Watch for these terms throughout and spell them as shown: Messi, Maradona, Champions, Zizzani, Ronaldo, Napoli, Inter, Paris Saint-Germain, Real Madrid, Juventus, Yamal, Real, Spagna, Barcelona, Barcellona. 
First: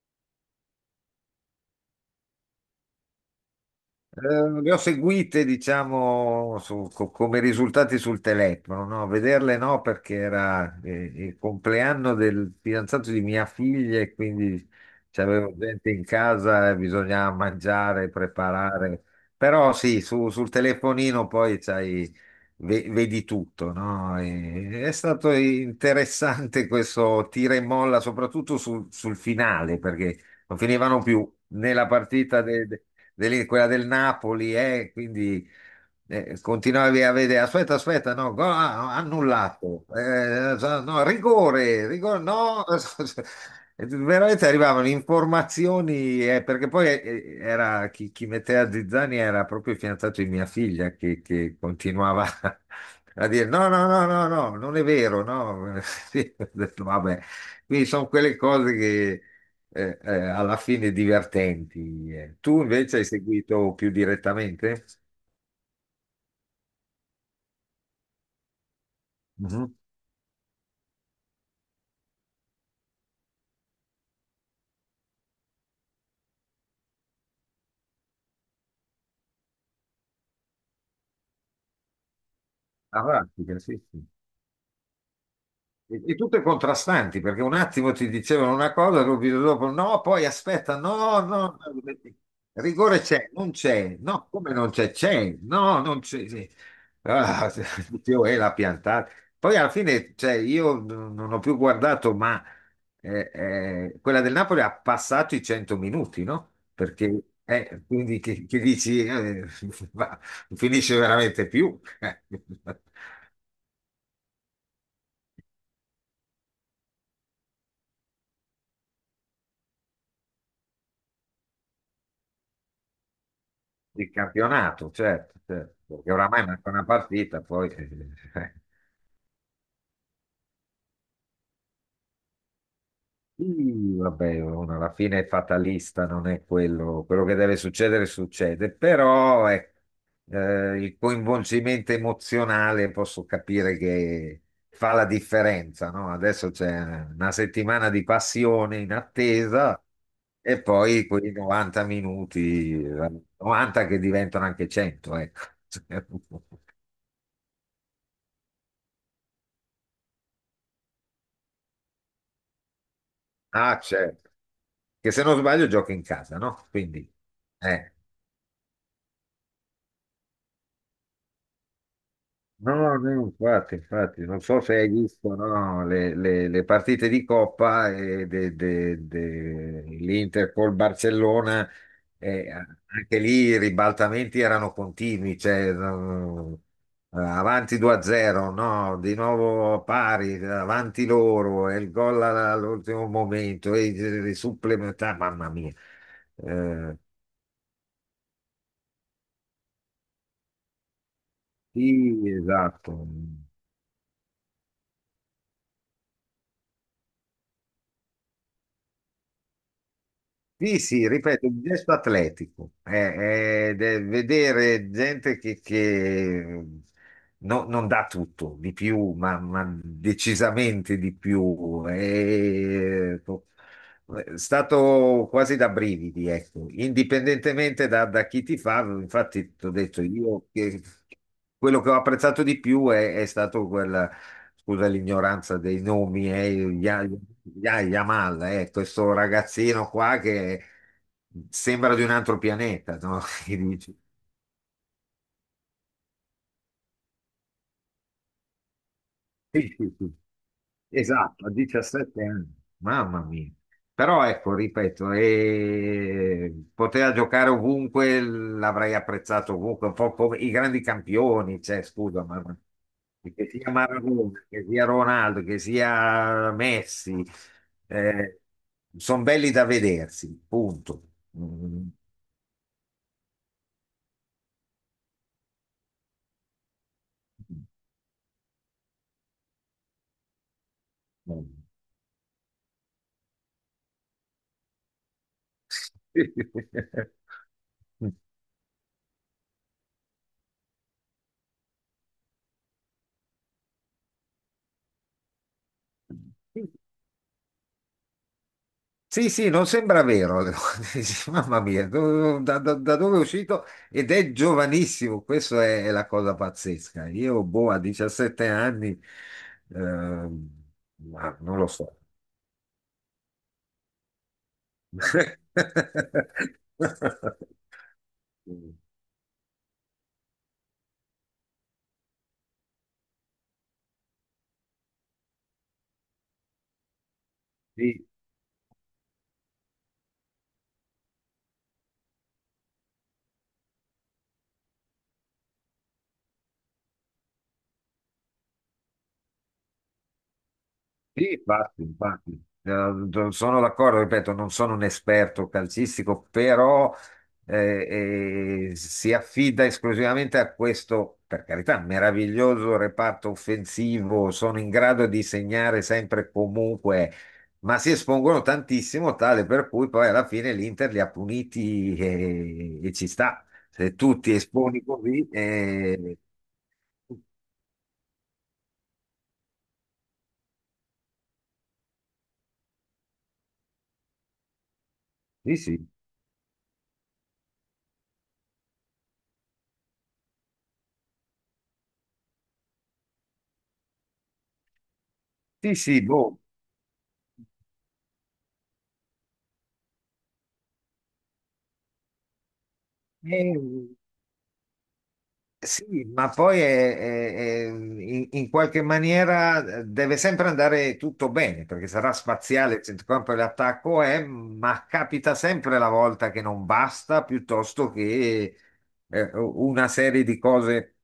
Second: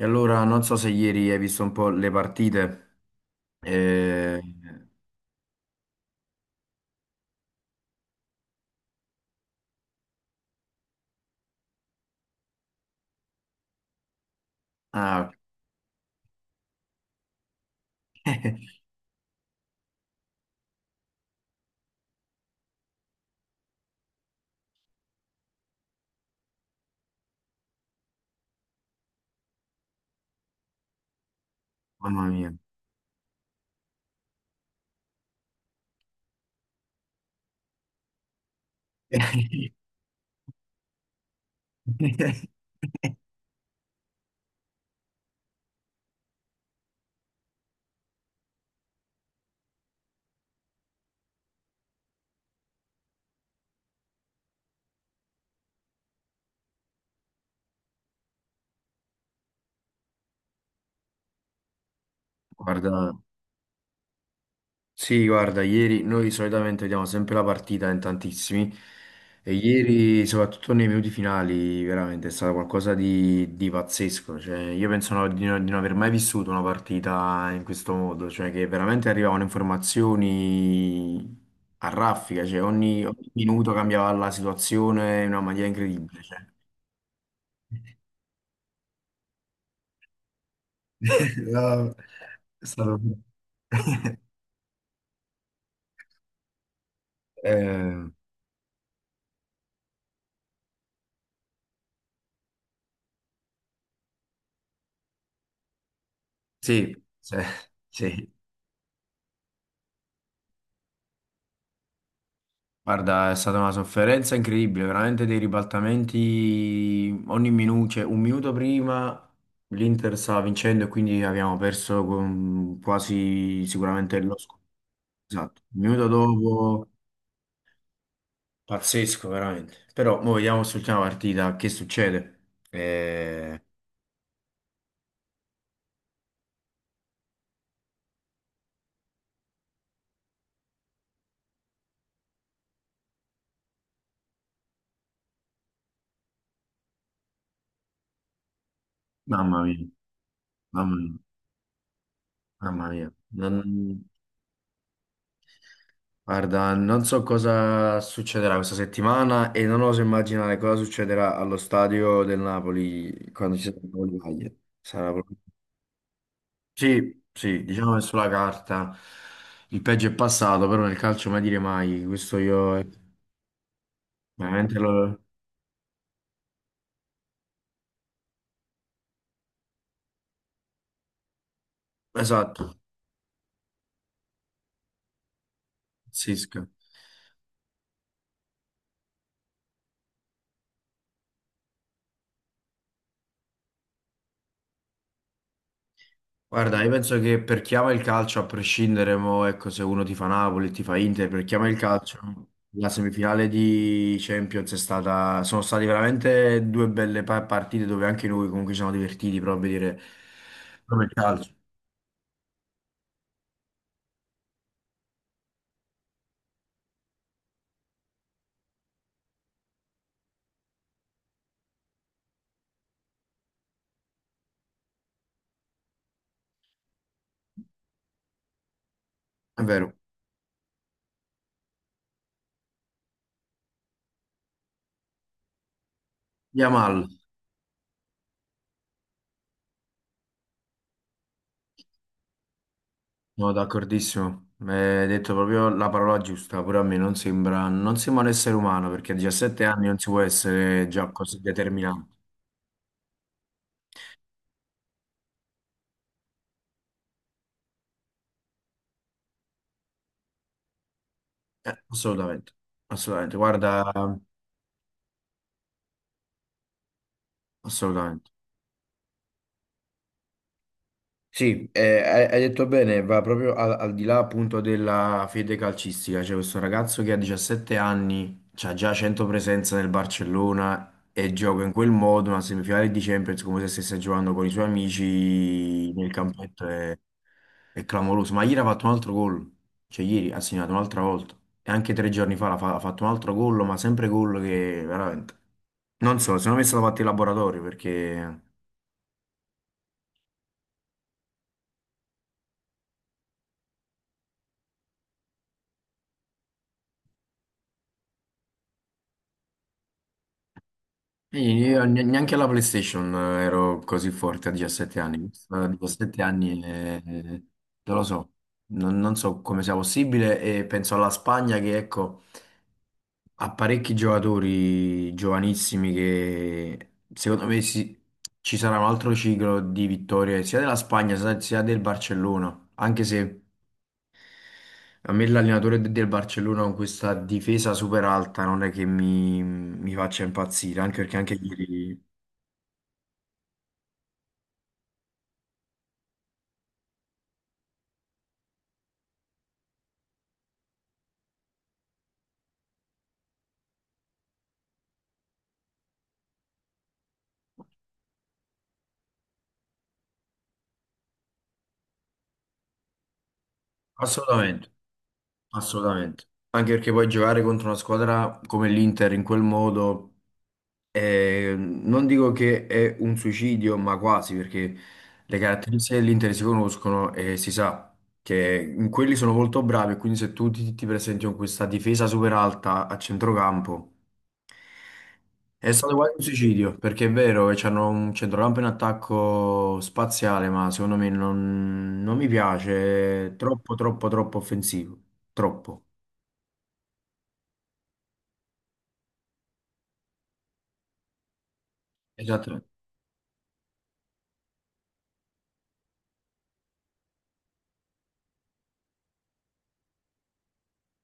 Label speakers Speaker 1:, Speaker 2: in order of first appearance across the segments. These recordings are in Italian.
Speaker 1: E allora non so se ieri hai visto un po' le partite. No,
Speaker 2: Le ho seguite, diciamo, come risultati sul telefono, no? Vederle no, perché era il compleanno del fidanzato di mia figlia e quindi
Speaker 1: ah, ok.
Speaker 2: c'avevo gente in casa e bisognava mangiare, preparare. Però sì, sul telefonino poi c'hai, vedi tutto, no? È stato interessante questo tira e molla, soprattutto sul finale, perché non finivano più né la
Speaker 1: Mamma
Speaker 2: partita
Speaker 1: mia.
Speaker 2: quella del Napoli, quindi continuavi a vedere, aspetta, aspetta, no, gol, ah, no, annullato, so, no, rigore, rigore, no, veramente arrivavano informazioni, perché poi era, chi metteva Zizzani era proprio il fidanzato di mia figlia che continuava a dire no, no, no, no, no, non è vero, no, sì, ho detto, vabbè, quindi sono quelle cose che alla fine divertenti. Tu
Speaker 1: Guarda,
Speaker 2: invece hai seguito più direttamente?
Speaker 1: sì, guarda, ieri noi solitamente vediamo sempre la partita in tantissimi e
Speaker 2: Mhm.
Speaker 1: ieri, soprattutto nei minuti finali, veramente è stato qualcosa di pazzesco. Cioè, io penso di, di non aver mai vissuto una partita in questo modo, cioè che veramente arrivavano informazioni a raffica, cioè
Speaker 2: Ah,
Speaker 1: ogni, ogni
Speaker 2: pratica,
Speaker 1: minuto
Speaker 2: sì, sì.
Speaker 1: cambiava la situazione in una maniera
Speaker 2: E
Speaker 1: incredibile.
Speaker 2: tutte
Speaker 1: Cioè.
Speaker 2: contrastanti, perché un attimo ti dicevano una cosa, subito dopo no, poi aspetta, no, no, no,
Speaker 1: No, è stato...
Speaker 2: rigore c'è, non c'è, no, come non c'è, c'è, no, non c'è. Sì. Ah,
Speaker 1: Eh,
Speaker 2: dicevo, l'ha piantata. Poi alla fine, cioè, io non ho più guardato, ma quella del Napoli ha passato i 100 minuti, no?
Speaker 1: sì,
Speaker 2: Perché,
Speaker 1: cioè,
Speaker 2: quindi
Speaker 1: sì.
Speaker 2: che dici, va, non finisce veramente più.
Speaker 1: Guarda, è stata una sofferenza incredibile, veramente dei ribaltamenti ogni minuto, cioè un minuto prima l'Inter stava vincendo e quindi abbiamo perso con quasi
Speaker 2: Di
Speaker 1: sicuramente lo scopo.
Speaker 2: campionato, certo,
Speaker 1: Esatto.
Speaker 2: certo,
Speaker 1: Un minuto
Speaker 2: perché oramai manca una
Speaker 1: dopo,
Speaker 2: partita.
Speaker 1: pazzesco veramente. Però mo vediamo sull'ultima partita che succede. Eh,
Speaker 2: Sì, vabbè, uno alla fine è fatalista, non è quello, quello che deve succedere succede, però ecco, il coinvolgimento emozionale posso capire che fa la differenza, no? Adesso c'è una settimana di passione in
Speaker 1: Mamma
Speaker 2: attesa
Speaker 1: mia,
Speaker 2: e
Speaker 1: mamma
Speaker 2: poi
Speaker 1: mia,
Speaker 2: quei 90 minuti,
Speaker 1: mamma mia.
Speaker 2: 90 che
Speaker 1: Non-
Speaker 2: diventano anche 100, ecco.
Speaker 1: guarda, non so cosa succederà questa settimana e non oso immaginare cosa succederà allo stadio del Napoli quando ci sarà
Speaker 2: Ah,
Speaker 1: il
Speaker 2: certo.
Speaker 1: Napoli-Cagliari. Sarà
Speaker 2: Che se
Speaker 1: proprio-
Speaker 2: non sbaglio gioca in casa, no? Quindi,
Speaker 1: sì, sì,
Speaker 2: eh.
Speaker 1: diciamo che sulla carta il peggio è passato, però nel calcio mai dire mai. Questo
Speaker 2: No,
Speaker 1: io
Speaker 2: no, no, infatti, infatti, non so se
Speaker 1: veramente
Speaker 2: hai
Speaker 1: lo...
Speaker 2: visto, no, le partite di Coppa e l'Inter col Barcellona,
Speaker 1: Esatto,
Speaker 2: anche lì i ribaltamenti erano continui, cioè, no,
Speaker 1: pazzesco.
Speaker 2: avanti 2-0, no, di nuovo pari, avanti loro, e il gol all'ultimo momento, e i supplementari, mamma mia.
Speaker 1: Guarda, io
Speaker 2: Eh,
Speaker 1: penso che per chi ama il calcio, a prescindere, mo, ecco, se uno ti fa Napoli, ti fa Inter, per chi ama il calcio,
Speaker 2: Sì,
Speaker 1: la
Speaker 2: esatto.
Speaker 1: semifinale di Champions è stata, sono state veramente due belle partite dove anche noi comunque ci siamo divertiti proprio a vedere
Speaker 2: Sì,
Speaker 1: proprio
Speaker 2: sì,
Speaker 1: il
Speaker 2: ripeto,
Speaker 1: calcio.
Speaker 2: un gesto atletico. Ed è vedere gente che non dà tutto, di più, ma decisamente di più. È stato quasi da brividi, ecco. Indipendentemente da chi ti fa, infatti,
Speaker 1: È
Speaker 2: ti ho
Speaker 1: vero.
Speaker 2: detto io che quello che ho apprezzato di più è stato quel scusa l'ignoranza dei nomi, Ya-
Speaker 1: Yamal,
Speaker 2: Yamal, questo ragazzino qua che sembra di un altro pianeta, no?
Speaker 1: sono d'accordissimo, mi hai detto proprio la parola giusta, pure a me non sembra, non sembra un essere umano perché a 17
Speaker 2: Sì,
Speaker 1: anni
Speaker 2: sì,
Speaker 1: non si
Speaker 2: sì.
Speaker 1: può essere già così
Speaker 2: Esatto, a
Speaker 1: determinato.
Speaker 2: 17 anni, mamma mia. Però ecco, ripeto, poteva giocare ovunque, l'avrei apprezzato ovunque, un po' come i grandi campioni, cioè, scusa,
Speaker 1: Assolutamente, assolutamente,
Speaker 2: che sia
Speaker 1: guarda,
Speaker 2: Maradona, che sia Ronaldo, che sia Messi,
Speaker 1: assolutamente.
Speaker 2: sono belli da vedersi, punto.
Speaker 1: Sì,
Speaker 2: Mm.
Speaker 1: hai detto bene, va proprio al, al di là appunto della fede calcistica. C'è questo ragazzo che a 17 anni ha già 100 presenze nel Barcellona e gioca in quel modo una semifinale di Champions come se stesse giocando con i suoi amici nel campetto. È clamoroso. Ma ieri ha fatto un altro gol, cioè ieri ha segnato un'altra volta e anche tre giorni fa ha fatto un altro gol, ma sempre gol che veramente... Non so, secondo me è stato fatto in laboratorio perché...
Speaker 2: Sì, sì, non sembra vero. Dici, mamma mia, da dove è uscito? Ed è giovanissimo, questa è la cosa pazzesca. Io, boh, a 17 anni, ehm, ma
Speaker 1: Sì,
Speaker 2: non lo
Speaker 1: io
Speaker 2: so.
Speaker 1: neanche alla PlayStation ero così forte a 17 anni. A 17 anni non lo so, non, non so come sia possibile e penso alla Spagna che ecco, ha parecchi giocatori giovanissimi che secondo me si-
Speaker 2: Sì,
Speaker 1: ci sarà un altro ciclo di vittorie sia della Spagna sia sia del Barcellona, anche se a me l'allenatore del Barcellona con questa difesa super alta non è che mi faccia impazzire, anche perché
Speaker 2: sì,
Speaker 1: anche
Speaker 2: infatti,
Speaker 1: ieri...
Speaker 2: infatti. Sono d'accordo, ripeto, non sono un esperto calcistico, però si affida esclusivamente a questo, per carità, meraviglioso reparto offensivo, sono in grado di segnare sempre e comunque, ma si espongono tantissimo, tale per cui poi alla fine l'Inter li ha puniti e ci sta. Se tu ti
Speaker 1: Assolutamente.
Speaker 2: esponi così,
Speaker 1: Assolutamente. Anche perché poi giocare contro una squadra come l'Inter in quel modo, è- non dico che è un suicidio, ma quasi, perché le
Speaker 2: sì, sì,
Speaker 1: caratteristiche dell'Inter si conoscono e si sa che in quelli sono molto bravi, e quindi se tu ti, ti presenti con questa difesa super alta a centrocampo, è
Speaker 2: sì,
Speaker 1: stato
Speaker 2: sì,
Speaker 1: quasi un
Speaker 2: boh.
Speaker 1: suicidio, perché è vero che c'hanno un centrocampo in attacco spaziale, ma secondo me non, non mi piace, è
Speaker 2: Eh,
Speaker 1: troppo, troppo, troppo offensivo, troppo.
Speaker 2: Sì, ma poi in qualche maniera deve sempre andare tutto bene, perché sarà
Speaker 1: Esattamente.
Speaker 2: spaziale il centrocampo e l'attacco è, ma capita sempre la volta che non basta, piuttosto che una serie di cose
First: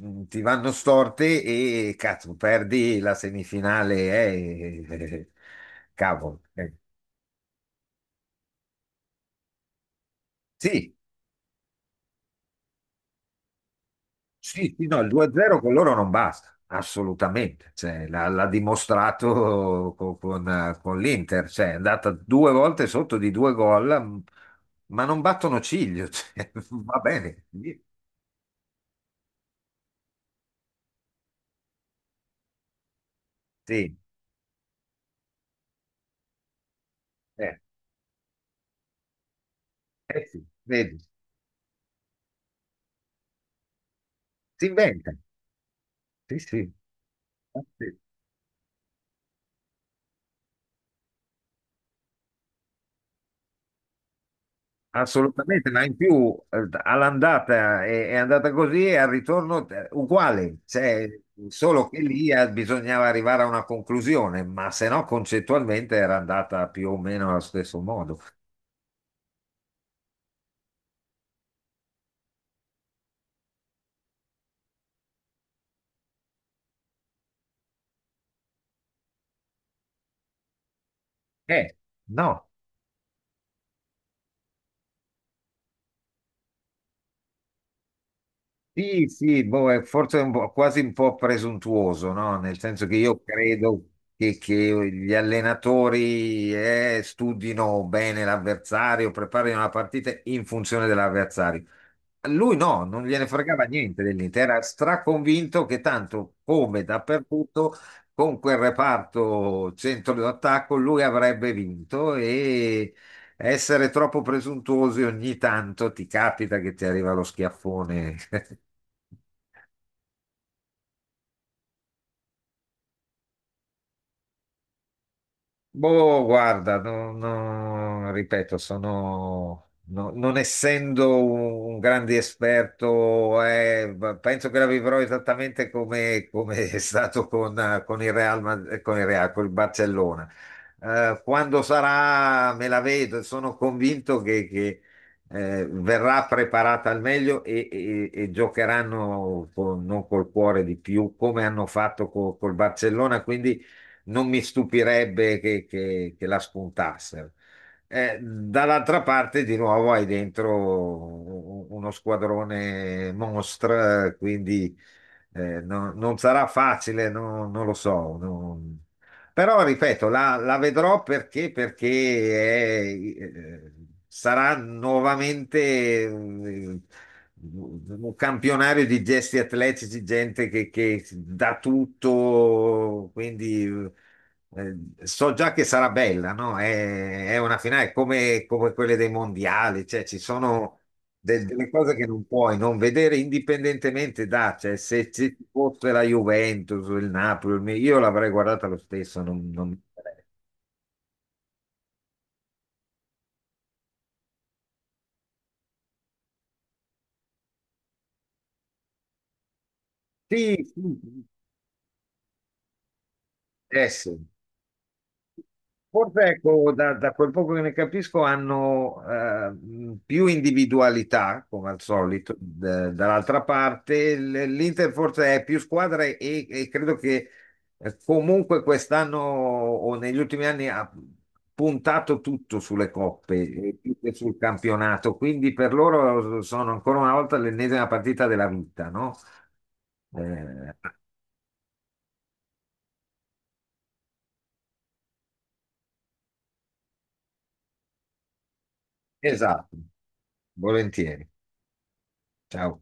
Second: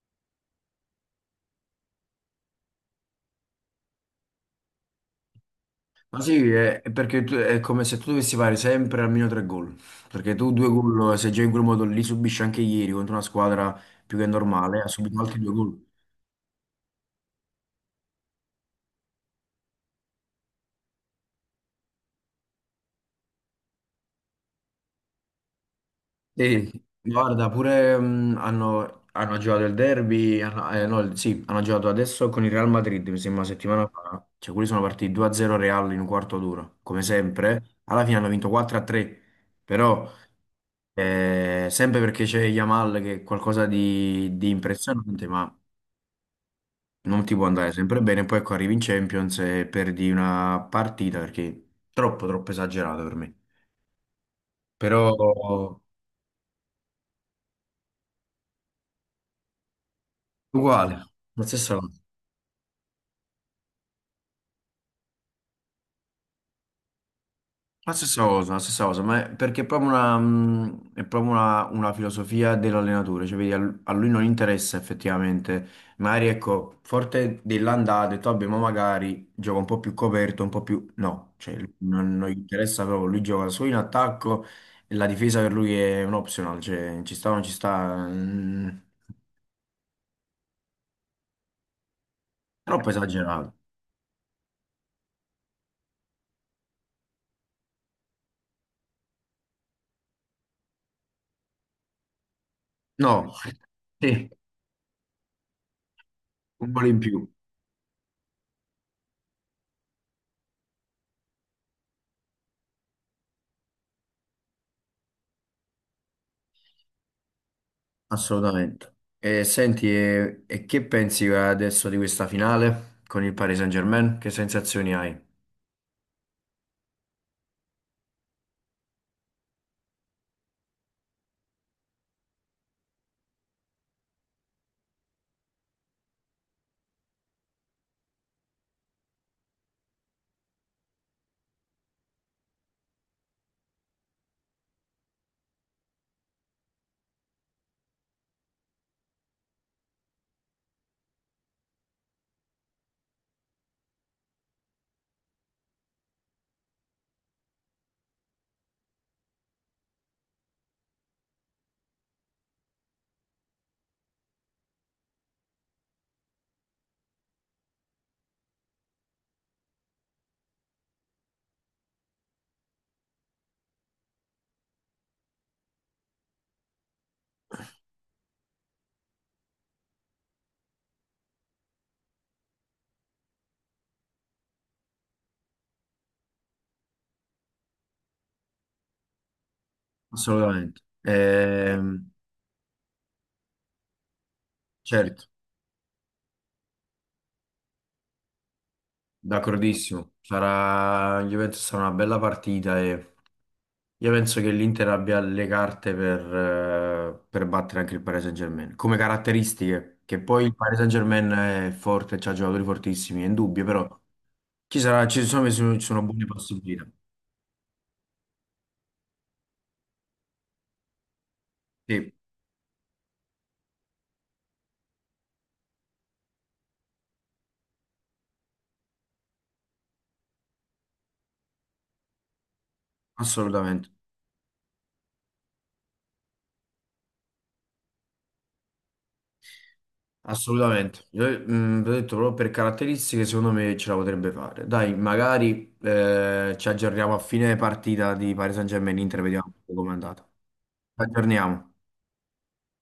Speaker 2: ti vanno storte e cazzo, perdi la semifinale, eh,
Speaker 1: Ma
Speaker 2: cavolo.
Speaker 1: sì, è perché tu- è come se tu dovessi fare sempre almeno tre gol, perché tu due
Speaker 2: Sì.
Speaker 1: gol, se giochi in quel modo li subisci anche ieri contro una squadra più che
Speaker 2: Sì,
Speaker 1: normale, ha
Speaker 2: sì, no, il
Speaker 1: subito altri due
Speaker 2: 2-0 con
Speaker 1: gol.
Speaker 2: loro non basta, assolutamente. Cioè, l'ha dimostrato con l'Inter, cioè, è andata due volte sotto di due gol, ma non battono ciglio. Cioè,
Speaker 1: Sì,
Speaker 2: va bene,
Speaker 1: guarda,
Speaker 2: sì,
Speaker 1: pure hanno, hanno giocato il derby, hanno, no, il- sì, hanno giocato adesso con il Real Madrid, mi sembra una settimana
Speaker 2: sì,
Speaker 1: fa, cioè quelli sono partiti 2-0 Real in un quarto d'ora, come
Speaker 2: eh,
Speaker 1: sempre, alla fine hanno vinto 4-3, però
Speaker 2: eh sì, vedi,
Speaker 1: sempre perché c'è Yamal che è qualcosa di
Speaker 2: si inventa,
Speaker 1: impressionante, ma...
Speaker 2: sì, sì.
Speaker 1: non ti può andare sempre bene, poi ecco arrivi in Champions e perdi una partita perché è troppo, troppo esagerato per me. Però
Speaker 2: Assolutamente,
Speaker 1: ok.
Speaker 2: ma in più all'andata è andata così e al ritorno uguale,
Speaker 1: Uguale,
Speaker 2: cioè,
Speaker 1: la stessa
Speaker 2: solo
Speaker 1: cosa.
Speaker 2: che lì bisognava arrivare a una conclusione, ma se no concettualmente era andata più o meno allo stesso
Speaker 1: La
Speaker 2: modo.
Speaker 1: stessa cosa, la stessa cosa, ma è perché è proprio una filosofia dell'allenatore, cioè vedi, a a lui non interessa effettivamente, magari ecco, forte dell'andata, ha detto vabbè, ma magari gioca un po' più coperto, un po' più... No, cioè
Speaker 2: Eh,
Speaker 1: non, non gli
Speaker 2: no,
Speaker 1: interessa proprio, lui gioca solo in attacco e la difesa per lui è un optional, cioè ci sta o non ci sta, mm,
Speaker 2: sì, sì, boh, è forse un po', quasi un po' presuntuoso, no? Nel senso
Speaker 1: troppo
Speaker 2: che io
Speaker 1: esagerato.
Speaker 2: credo che gli allenatori studino bene l'avversario, preparino la partita in funzione dell'avversario. Lui no, non gliene
Speaker 1: No,
Speaker 2: fregava niente
Speaker 1: sì,
Speaker 2: dell'Inter, era straconvinto che tanto
Speaker 1: un
Speaker 2: come
Speaker 1: po' in più.
Speaker 2: dappertutto con quel reparto centro d'attacco lui avrebbe vinto e essere troppo presuntuosi ogni tanto ti capita che ti arriva lo schiaffone.
Speaker 1: Assolutamente. E senti, e che pensi adesso di questa finale con il Paris Saint-Germain? Che sensazioni hai?
Speaker 2: Boh, guarda, no, ripeto, sono, non essendo un grande esperto, penso che la vivrò esattamente come è stato con il con il Real, con il Barcellona. Quando sarà, me la vedo, sono convinto verrà preparata al meglio e giocheranno non col cuore di più, come hanno fatto col Barcellona. Quindi non mi stupirebbe che la spuntassero. Dall'altra parte, di nuovo, hai dentro uno squadrone mostra, quindi non sarà facile, non lo so. Però, ripeto, la vedrò perché è- eh, sarà nuovamente un campionario di gesti atletici, gente che dà tutto, quindi eh, so già che sarà bella, no? È una finale come quelle dei mondiali, cioè ci
Speaker 1: Assolutamente.
Speaker 2: sono delle cose che non puoi non vedere indipendentemente da, cioè se
Speaker 1: Certo,
Speaker 2: se ci fosse la Juventus, il Napoli, io l'avrei guardata lo stesso, non, non... mi
Speaker 1: d'accordissimo. Sarà, io penso sarà una bella partita e io penso che l'Inter abbia le carte per battere anche il Paris Saint-Germain. Come caratteristiche, che poi il
Speaker 2: interessa. Sì,
Speaker 1: Paris
Speaker 2: sì, mi
Speaker 1: Saint-Germain è forte, c'ha giocatori fortissimi, è indubbio, però
Speaker 2: interessa.
Speaker 1: ci sarà, ci sono
Speaker 2: Forse
Speaker 1: buone
Speaker 2: ecco,
Speaker 1: possibilità.
Speaker 2: da quel poco che ne capisco, hanno più individualità, come al
Speaker 1: Sì,
Speaker 2: solito, dall'altra parte. L'Inter forse è più squadra e credo che comunque quest'anno o negli ultimi anni ha puntato tutto sulle coppe,
Speaker 1: assolutamente.
Speaker 2: più che sul campionato. Quindi per loro sono ancora una volta l'ennesima partita della vita, no? Eh,
Speaker 1: Assolutamente, io, mm, vi ho detto proprio per caratteristiche, secondo me ce la potrebbe fare. Dai, magari ci aggiorniamo a fine partita di Paris Saint-Germain Inter, vediamo
Speaker 2: esatto,
Speaker 1: come è andata. Ci
Speaker 2: volentieri.
Speaker 1: aggiorniamo.
Speaker 2: Ciao.